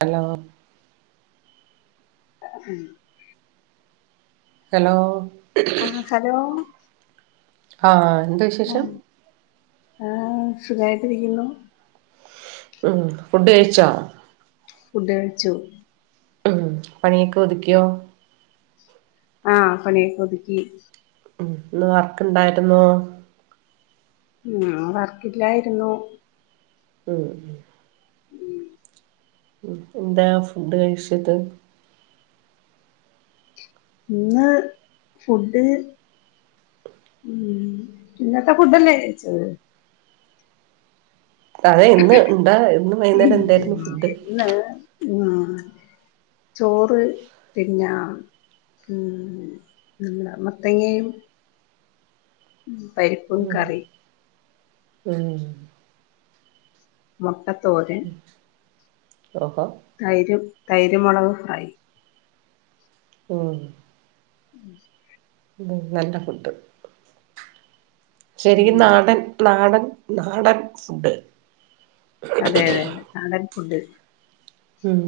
Hello അഹും hello ആഹ് hello ആഹ് ണ്ട് അഹ് ആഹ് സുഖായിട്ടിരിക്കുന്നു ഉം ഫുഡ് കഴിച്ചോ ഫുഡ് കഴിച്ചു ഉം പണിയൊക്കെ ഒതുക്കിയോ ആഹ് പണിയൊക്കെ ഒതുക്കി ഉം ഇന്ന് വർക്ക് ഉണ്ടായിരുന്നോ ഉം ന്ന് വർക്കില്ലായിരുന്നു ഉം ഉം എന്താ ഫുഡ് കഴിച്ചത് ഇന്ന് ഫുഡ് ഉം ഇന്നത്തെ ഫുഡല്ലേ ചോയ്ച്ചത് അതെ ഇന്ന് എന്താ ഇന്ന് വൈകുന്നേരം എന്തായിരുന്നു ഫുഡ് ഇന്ന് ആഹ് ചോറ് പിന്നാ ഉം [unintelligible] മത്തങ്ങയും പരിപ്പും ഉം കറി [unintelligible] മൊട്ട ത്തോരൻ ഓഹോ തൈരും തൈരും മൊളവും ഫ്രൈ ഉം ഉം നല്ല ഫുഡ് ഉം ശെരിക്കും നാടൻ നാടൻ നാടൻ ഫുഡ് അതെ അതെ അതെ നാടൻ ഫുഡ് ഉം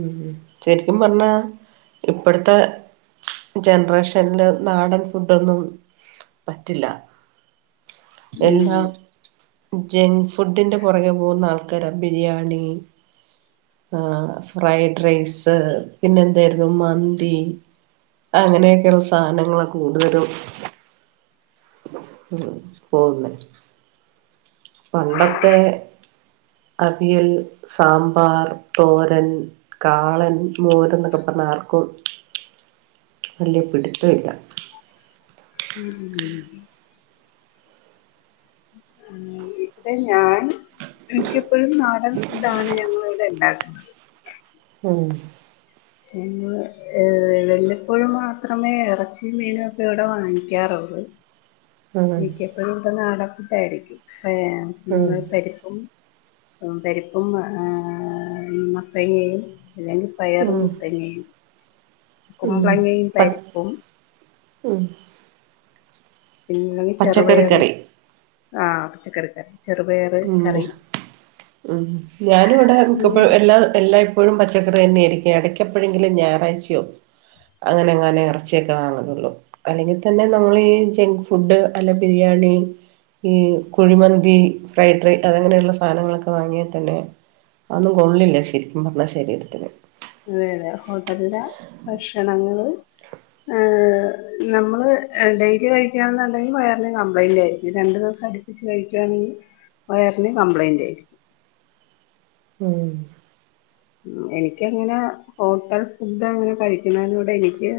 ശെരിക്കും പറഞ്ഞാ ഇപ്പഴ്ത്തെ ജൻറേഷൻല് നാടൻ ഫുഡ് ഒന്നും പറ്റില്ല ഉം എല്ലാം ജങ്ക് ഫുഡിന്റെ പുറകെ പോകുന്ന ആൾക്കാരാ ബിരിയാണി ആഹ് ഫ്രൈഡ് റൈസ് പിന്നെന്തായിരുന്നു മന്തി. അങ്ങനെയൊക്കെയുള്ള സാധനങ്ങൾ കൂടുതലും. ഉം പോകുന്ന. പണ്ടത്തെ അവിയൽ, സാമ്പാർ, തോരൻ. കാളൻ, മോര് എന്നൊക്കെ പറഞ്ഞ ആർക്കും വല്യയ പിടുത്തമില്ല. ഉം ഉം ഉം ഇവിടെ ഞാൻ എനിക്കപ്പോഴും നാടൻ ഫുഡ് ആണ് ഞങ്ങള ഇവിടെ ഉണ്ടാക്കുന്നത്. ഉം പിന്നെ ഏർ വല്ലപ്പോഴും മാത്രമേ ഇറച്ചിയ മീനും ഒക്കെ ഇവിടെ വാങ്ങിക്കാറുള്ളൂ. ഉം മിക്കപ്പോഴും ഇവിടെ നാടൻ ഫുഡയിരിക്കും ഉം പരിപ്പും പരിപ്പും മത്തങ്ങയും അല്ലെങ്കിൽ പയറും ഉം ത്തങ്ങയും. ഉം [unintelligible] പിന്നെ ചെറുപയർ പച്ചക്കറിക്കറി ആഹ് പച്ചക്കടക്ക ചെറപയർ. ഉം ഉം ഞാനും ഇവിടെ മിക്കപ്പോ ഇങ്ങനെ യും എല്ലായ് എല്ലാ എപ്പോഴും പച്ചക്കറി തന്നെയായിരിക്കും ഇടക്കപ്പോഴെങ്കും ഞായറാഴ്ചയോ അങ്ങനെ എങ്ങാനും ഇറച്ചിയൊക്കെ വാങ്ങുന്നുള്ളൂ. അല്ലെങ്കിൽ തന്നെ നമ്മൾ ഈ ജങ്‌ ഫുഡ് അല്ല ബിരിയാണി. ഈ കുഴിമന്തി ഫ്രൈഡ് റൈസ് അതങ്ങനെയുള്ള സാധനങ്ങളൊക്കെ വാങ്ങിയാൽ തന്നെ, അതന്നും കൊള്ളില്ല. ശരിക്കും പറഞ്ഞാൽ ശരീരത്തിന്. അതെ അതെ ഹോട്ടലില ഭക്ഷണങ്ങള്. നമ്മള് ഡെയിലി കഴിക്കണെന്നുണ്ടെങ്കിൽ വയറിനും കംപ്ലൈന്റ് ആയിരിക്കും രണ്ടു ദിവസം അടുപ്പിച്ച് ച്ച് കഴിക്കുകവാണെങ്കിൽ വയറിന് കംപ്ലയിൻറ് ആയി. ഉം എനിക്കങ്ങനെ ഹോട്ടൽ ഫുഡ്ങ്ങനെ കഴിക്കുന്നതിനോട് എനിക്ക്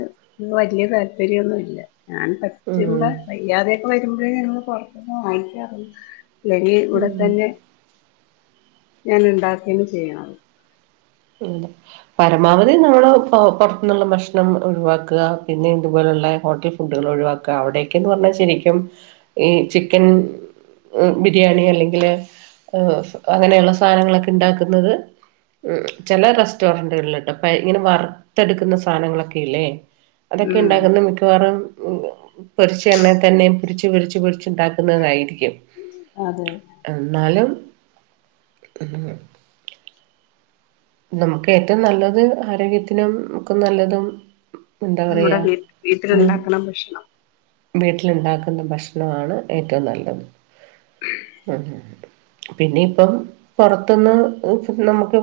വലിയ താല്പര്യംന്നു ഇല്ല ഞാൻ ഉം പറ്റുമ്പ ഇല്ലാതെയൊക്കെ വരുമ്പോഴേ ഞങ്ങൾ പുറത്തന്ന് വാങ്ങിക്കറു അല്ലെങ്കി ഉം ഇവിടെത്തന്നെ, ഞാൻ ഉണ്ടാക്കിയാണ് ചെയ്യണത്. ഉം പരമാവധി നമ്മള് പുറത്തുന്നുള്ള ഭക്ഷണം ഒഴിവാക്കുക. പിന്നെ ഇതുപോലുള്ള ഹോട്ടൽ ഫുഡെക്കെ ഒഴിവാക്കുക. അവിടെക്കന്ന് പറഞ്ഞാൽ ശരിക്കും ഈ ചിക്കൻ ബിരിയാണി അല്ലെങ്കില് അങ്ങനെയുള്ള സാധനങ്ങളൊക്കെ ഉണ്ടാക്കുന്നത്. ചില റെസ്റ്റോറന്റുകളിലിട്ടോ അപ്പ ഇങ്ങനെ വറുത്തെടുക്കുന്ന സാധനങ്ങളൊക്കെ ഇല്ലേ. അതൊക്കെ ഉം ഉണ്ടകുന്ന മിക്കവാറും പൊരിച്ച എണ്ണെ തന്നെ പൊരിച്ച് പൊരിച്ച് പൊരിച്ച് ഇണ്ടാക്കുന്നതായിരിക്കും. ഉം അതെ എന്നാലും ഉം നമുക്ക് ഏറ്റവും നല്ലത് ആരോഗ്യത്തിനും നമുക്ക് നല്ലതും എന്താ നമ്മുടെ പറയാ വീ വീട്ടില് ഇണ്ടാക്ണ ഭക്ഷണം വീട്ടില്ണ്ടാക്ക്ണ ഭക്ഷണമാണ് ഏറ്റവും നല്ലത് ഉം ഉം പിന്നെ ഇപ്പം പുറത്ത്ന്ന് ഫു നമുക്ക്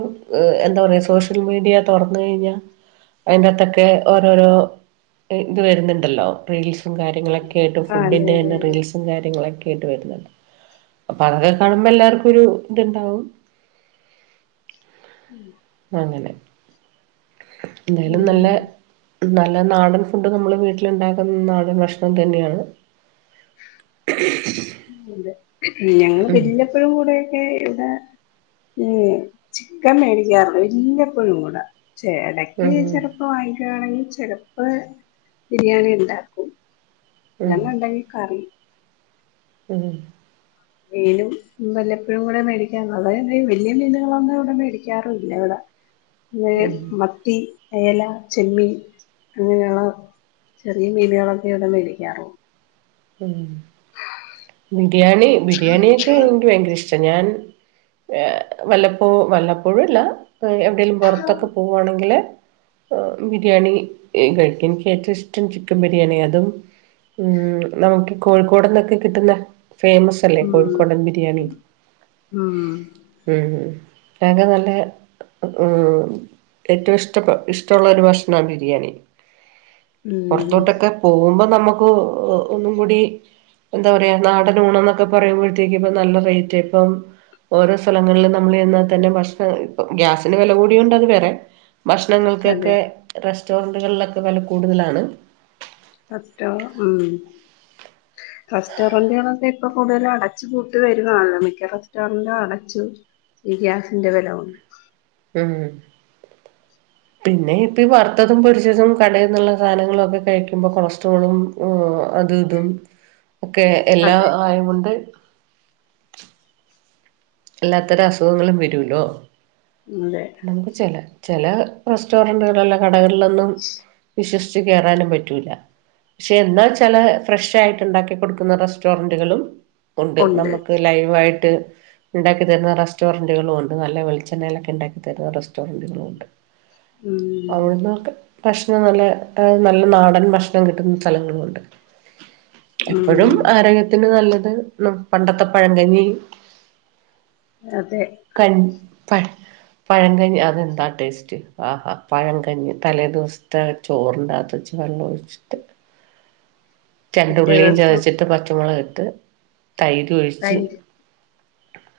എന്താ പറയാ സോഷ്യൽ മീഡിയ തുറന്ന് കഴിഞ്ഞാ അയ്ന്റെകത്തൊക്കെ ഓരോരോ ഇത് വരുന്നുണ്ടല്ലോ റീൽസും കാര്യങ്ങളൊക്കെ കേട്ട ആ അതെ അതെ ഫുഡിന്റെന്നെ അതെ റീൽസ് സും കാര്യങ്ങളൊക്കെ ആയിട്ട് വരുന്നത് അപ്പൊ അതൊക്കെ കാണുമ്പോ എല്ലാർക്കും ഒരു ഇത് ഇണ്ടാവും ഉം അങ്ങനെ എന്തായാലും നല്ലേ ഉം നല്ല നാടൻ ഫുഡ് നമ്മള് വീട്ടില് ഇണ്ടാക്കുന്ന നാടൻ ഭക്ഷണം തന്നെയാണ് ഇ അതെ ഞങ്ങള് വലപ്പോഴും കൂടെ ഒക്കെ ഇവടെ ഉം ചിക്കൻ മേടിക്കാറ് വല്ലപ്പോഴും കൂടെ ചേട ഇക്ക് ഉം ചെലപ്പ വാങ്ങിക്കണെങ്കി ചെലപ്പളെ ബിരിയാണി ഇണ്ടാക്കും ഉം [unintelligible] ഇണ്ടങ്കി കറി ഉം മീനും വല്ലപ്പോഴും കൂടെ മേടിക്കാറുള്ളത് വെല്യേ മീനുകളൊന്നും ഇവിടെ മേടിക്കാറുല്ല ഇവടെ ഉ പിന്നെ മത്തി അയല, ചെമ്മീൻ അങ്ങനെയുള്ള ചെറിയ മീനുകളൊക്കെ ഇവിടെ മേടിക്കാറുള്ളു ഉം ബിരിയാണി ബിരിയാണിയൊക്കെ എനിക്ക് ഭയങ്കര ഇഷ് ഞാൻ വല്ലപ്പോ വല്ലപ്പോഴുല്ല എവിടെലും പുറത്തൊക്കെ പോ പോണെങ്കില് ബിരിയാണി കഴിക്കും എനിക്ക് ഏറ്റവും ഇഷ്ടം ചിക്കൻ ബിരിയാണി അതും ഉം നമുക്ക് കോഴിക്കോട്ന്നൊക്കെ കിട്ടുന്ന ഫേമസ് ല്ലേ ഉം കോഴിക്കോടൻ ബിരിയാണി ഉം ഉം [unintelligible] നല്ല ഉം ഏറ്റവും ഇഷ്ട ഇഷ്ടള്ള ഒരു ഭക്ഷണാ ബിരിയാണി ഉം പുർത്തോട്ടൊക്കെ പോകുമ്പോ നമുക്ക് ഒന്നും കൂടി എന്താ പറയാ നാടൻ ഊണന്നൊക്കെ പറയുമ്പോഴത്തേക്ക് ഇപ്പ നല്ല റേറ്റാ ഇപ്പം ഓരോ സ്ഥലങ്ങളിലും നമ്മള് ചെന്നാ തന്നെ ഭക്ഷണം ഇപ്പ ഗ്യാസിന് വില കൂടിയ കൊണ്ട് അത് വേറെ അതെ ഭക്ഷണങ്ങൾക്കൊക്കെ റെസ്റ്റോറന്റുകളിലൊക്കെ വെല കൂടുതലാണ് പറ്റോ ഉം [unintelligible] റസ്റ്റോറന്റുകളൊക്കെ ഇപ്പൊ കൂടുതലും അടച്ചു പൂട്ട് വരുന്നല്ലോ മിക്ക റസ്റ്റോറന്റും അടച്ചു ഈ ഗ്യാസിന്റെ വെല കോണ്ട് ഉം പിന്നെ ഇപ്പ ഈ വറുത്തതും, പൊരിച്ചതും കടെന്നുള്ള സാധനങ്ങളൊക്കെ കഴിക്കുമ്പോ കൊളസ്ട്രോളും ഓഹ് അതും ഇതും ഒക്കെ എല്ലാം അതെ ആയോണ്ട് എല്ലാത്തരം അസുഖങ്ങളും വരുല്ലോ അതെ നമ്മക്ക് ചേല ചേല റസ്റ്റോറന്റ് കടകളിലൊന്നും വിശ് ച്ച് കയറാനും പറ്റൂല്ല പക്ഷെ ന്നച്ചാൽ ഫ്രഷ് ആയിട്ട് ണ്ടാക്കി കൊടുക്കുന്ന റെസ്റ്റോറൻറുകളും ഉണ്ട് നമുക്ക് ലൈവായിട്ട് ഉണ്ടാക്കി തരുന്ന റെസ്റ്റോറൻറുകളും ഉണ്ട് നല്ല വെളിച്ചെണ്ണയിലൊക്കെ ഉണ്ടാക്കിത്തരുന്ന റെസ്റ്റോറൻറുകളും ഉണ്ട് ഉം അവിടുന്ന്ക്കെ ഭക്ഷണം നല്ല നല്ല നാടൻ ഭക്ഷണം കിട്ടുന്ന സ്ഥലങ്ങളുണ്ട് എപ്പോഴും ഉം ആരോഗ്യ തിന് നല്ലത് പണ്ടത്തെ പഴങ്കഞ്ഞി അതെ കൺ പ പഴംങ്കഞ്ഞി അതെന്താ ടേസ്റ്റ് ആഹാ പഴംങ്കഞ്ഞഞ് തലേദിവസത്തെ ചോറണ്ടകത്ത വെച്ച് വെള്ളമ ഒഴിച്ചിട്ട് പിറ്റേ ചെണ്ടുള്ളിയും ദിവസം ചതച്ചിട്ട് പച്ചമുളക ഇട്ട് തൈര് ഒഴിച്ച് കഴിഞ്ഞ്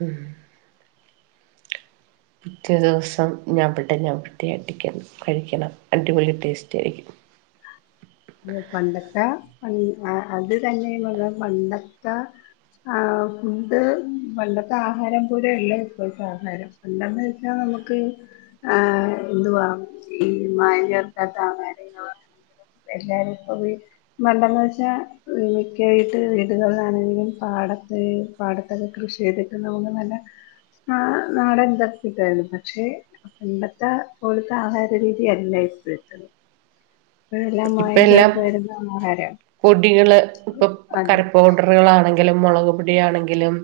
ഉം പിറ്റേ ദിവസം ഞവിടി ഞവിടി അടിക്കണം കഴിക്കണം അടി പൊളി ടേസ്റ്റ ആയിരിക്കും പണ്ടൊത്തെ അത് തന്നെയ ഞാൻ പറഞ്ഞ പണ്ടത്തെ ആ ഫണ്ട് പണ്ടത്തെ ആഹാരം പോലെയല്ല ഇപ്പോൾത്തെ ആഹാരം ണ്ടന്ന് വെച്ചാൽ നമുക്ക് ആഹ് എന്തുവാ ഈ മായം ചേർക്കാത്ത ആഹാരം എല്ലാരും പ്പ വീ മണ്ടന്ന് വെച്ചാൽ വിക്കായിട്ട് വീടുകളിലാണെങ്കിലും പാടത്ത് പാടത്തൊക്കെ കൃഷി ചെയ്തിട്ട് നമുക്ക് നല്ല ആ നാടൻ തൊക്കെ കിട്ടായിരുന്നു പക്ഷെ പണ്ടത്തെ പോലത്തെ ആഹാര രീതിയല്ല ഇപ്പോഴത്തത്. ഇവയെല്ലാം ഇപ്പ മായം എല്ലാം ചേർത്ത് വരുന്ന ആഹാരമാണ് പൊടികൾ, ഇപ്പൊ അതെ കറിപ്പൗഡർ. കറികളാണെങ്കിലും, മുളക്പൊടിയാണെങ്കിലും.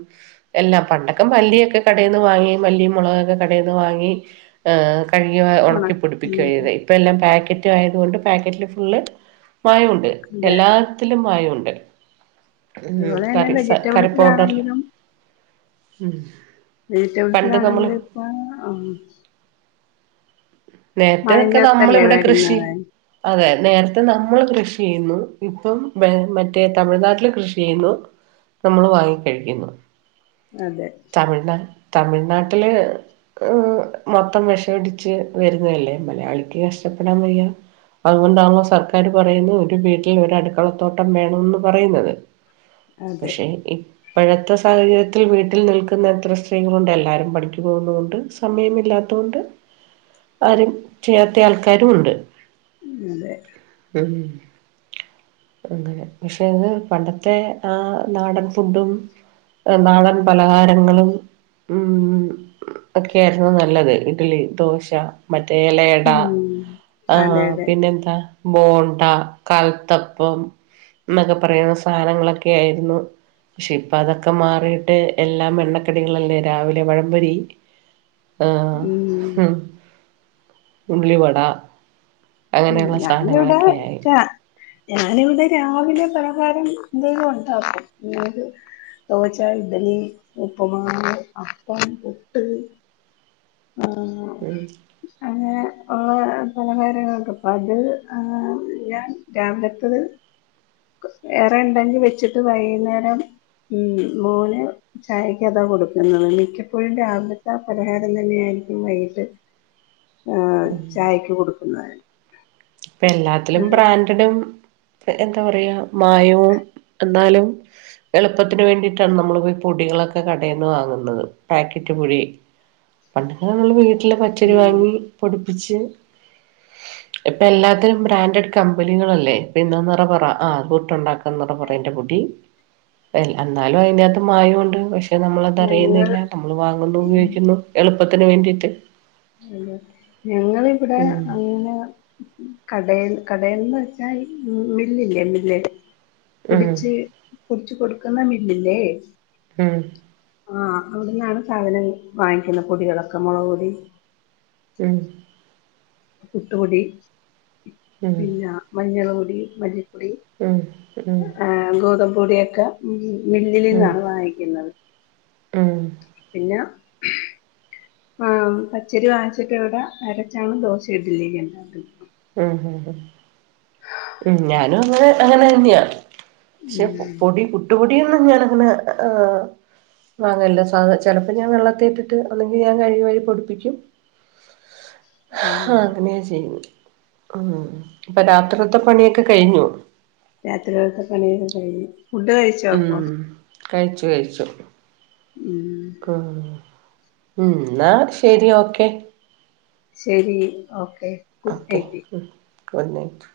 എല്ലാം പണ്ടൊക്കെ മല്ലിയൊക്കെ കടയിൽ നിന്ന് വാങ്ങി മല്ലി മുളകൊക്കെ കടയിൽ നിന്ന് വാങ്ങി കഴുകി ഉണ ഉണക്കി ഉം പൊടിപ്പിക്കുകയായിരുന്നു. ഇപ്പ എല്ലാം പാക്കറ്റ് ആയതുകൊണ്ട് പാക്കറ്റിൽ ള്ള മായണ്ട് അതെ എല്ലാത്തിലും മായമുണ്ട്. ഉം അതുപോലെ തന്നെ കറി കറി പൗഡർല്ല്, വെജിറ്റബിൾസിലാണെങ്കിലും ഉം വെജിറ്റബിൾസാണെങ്കിൽ ഇപ്പ ആ മായം നേരത്തതൊക്കെ നമ്മള് ചേർത്തല്ലേ ഇവിടെ കൃഷി വരുന്നത് അതെ നേരത്തെ നമ്മൾ കൃഷി ചെയ്യുന്നു. ഇപ്പം മറ്റേ തമിഴ്നാട്ടില് കൃഷി ചെയ്യുന്നു. നമ്മൾ വാങ്ങിക്കഴിക്കുന്നു. അതെ തമിഴ്ന തമിഴ്നാട്ടിൽ മൊത്തം വിഷം അടിച്ച്, വരുന്നതല്ലേ മലയാളിക്ക് കഷ്ടപ്പെടാൻ വയ്യ. അതുകൊണ്ടാണല്ലോ സർക്കാര് പറയുന്നു ഒരു വീട്ടിൽ ഒരു അടുക്കളത്തോട്ടം വേണംന്ന് പറയുന്നത്. അതെ പക്ഷെ ഇ ഇപഴത്തെ സാഹചര്യത്തിൽ വീട്ടിൽ നിൽക്കുന്ന എത്ര സ്ത്രീകളുണ്ട് എല്ലാവരും പണിക്കു പോകുന്നതു കൊണ്ട് സമയമില്ലാത്തുകൊണ്ട് ആരും ചെയ്യാത്ത ആൾക്കാരും ഉണ്ട്. അതെ ഉം അങ്ങനെ പക്ഷെ അത് പണ്ടത്തെ ആ നാടൻ ഫുഡും. നാടൻ പലഹാരങ്ങളും. ഉം ഒക്കെ ആയിരുന്നു നല്ലത്. ഇഡ്ലി, ദോശ. മറ്റേ ഇലയിട ഉം ആഹ അതെ അതെ പിന്നെന്താ ബോണ്ട, കൽത്തപ്പം എന്നൊക്കെ പറയുന്ന സാധനങ്ങളൊക്കെ ആയിരുന്നു. പക്ഷെ ഇപ്പം അതൊക്കെ മാറിയിട്ട് എല്ലാം എണ്ണക്കടികളല്ലേ രാവിലെ പഴം പൊരി. ആഹ് ഉം ഹും. ഉള്ളിവട, ഉം അങ്ങനെയുള്ള ഞാനിവടെ സാധനങ്ങളൊക്കെ ആയി ചാ ഞാനിവിടെ രാവിലെ പലഹാരം എന്തെങ്കിലും ഉണ്ടാക്കും. [unintelligible] ദോച്ചാ, ഇഡലി, ഉപ്പുമാവ്, അപ്പം, പുട്ട്. ആഹ് ഉം അങ്ങനെ ഉള്ള പലഹാരങ്ങളൊക്കെ ഇപ്പ അത് ആഹ് ഞാൻ രാവിലത്തത് ക് ഏറെ ഇണ്ടെങ്കി വെച്ചിട്ട് വൈകുന്നേരം. ഉം മോന് ചായക്ക് അതാ കൊടുക്കുന്നത്. മിക്കപ്പോഴും രാവിലത്താ പലഹാരം അപ്പം തന്നെ ആയിരിക്കും വൈകിട്ട് ആ ഉം ചായക്ക് കൊടുക്കുന്നത്. ഇപ്പ എല്ലാത്തിലും ബ്രാൻ ട്ട്ടും എന്താ പറയാ മായവും എന്നാലും. എളുപ്പത്തിന് വേണ്ടിയിട്ടാണ് നമ്മളിപ്പൊ പൊടികളൊക്കെ കടേന്ന് വാങ്ങുന്നത്, പാക്കറ്റ് പൊടി. പണ്ടൊക്കെ നമ്മള് വീട്ടില് പച്ചരി ഉം വാങ്ങി പൊടിപ്പിച്ച്, ഇപ്പൊ എല്ലാത്തിനും ബ്രാൻഡഡ് കമ്പനികളല്ലേ, ഇപ്പെയെന്താ നിറ പറ ആഹ് പുട്ട്ണ്ടാക്കാൻ നിറപറ ൻ്റെ പൊടി. എൽ എന്നാലും അയിന്റെകത്ത് മായവുണ്ട്. പക്ഷെ ഞങ്ങൾ നമ്മളതറിയുന്നില്ല. നമ്മൾ വാങ്ങുന്നു, ഉം ഉപയോഗിക്കുന്നു, എളുപ്പത്തിന് വേണ്ടിയിട്ട്. അതെ. ഞങ്ങളിവിടെ ഉം അങ്ങനെ കടേന്ന് കടേന്ന് വെച്ചാൽ മില്ലില്ലേ മില്ല്. ഉം പൊടിച്ച് പൊടിച്ചു കൊടുക്കുന്ന മില്ലില്ലേ. ഉം ആഹ് അവിട്ന്നാണ് സാധനം വാങ്ങിക്കുന്ന പൊടികളൊക്കെ മുളക് പൊടി ഉം പുട്ടുപൊടി ഉം പിന്നാ മഞ്ഞള് പൊടി മല്ലിപ്പൊടി ഉം ഉം ആഹ് ഗോതമ്പ് പൊടിയൊക്കെ ഉം മില്ലിലിന്നാണ് വാങ്ങിക്കുന്നത്. ഉം പിന്ന ആഹ് പച്ചരി വാങ്ങിച്ചിട്ട് ഇവിടെ അരച്ചാണ് ദോശ ഇഡലിയൊക്കെ ഉണ്ടാക്കുന്നെ. ഉം ഹും ഹും. ഉം ഞാനും അങ്ങനെ അങ്ങനെ തന്ന്യാ. പക്ഷെ ഉം പൊടി പുട്ടുപൊടിയോന്നും ഞാൻ അങ്ങനെ ആഹ് വാങ്ങല്ല. സാ ചെലപ്പം ഞാൻ വെള്ളത്തി ഇട്ടിട്ട് ഒന്നെങ്കി ഞാൻ കഴുകി വാരി പൊടിപ്പിക്ക്യും. ഹാ ആഹ് അങ്ങനെയാ ചെയ്യുന്നെ. ഉം ഇപ്പ രാത്രിക്കത്തെ പണിയൊക്കെ കഴിഞ്ഞൊ? രാത്രിയിലത്തെ പണി ഒക്കെ കഴിഞ്ഞ്. ഫുഡ് കഴിച്ചോ ഉം അപ്പൊ? കഴിച്ചു കഴിച്ചു. ഉം ഉം ന്നാ ശരി ഓക്കെ. ശരി ഓക്കെ. ഗുഡ് ഓക്കെ നൈറ്റ് ഉം ഗുഡ് നൈറ്റ്.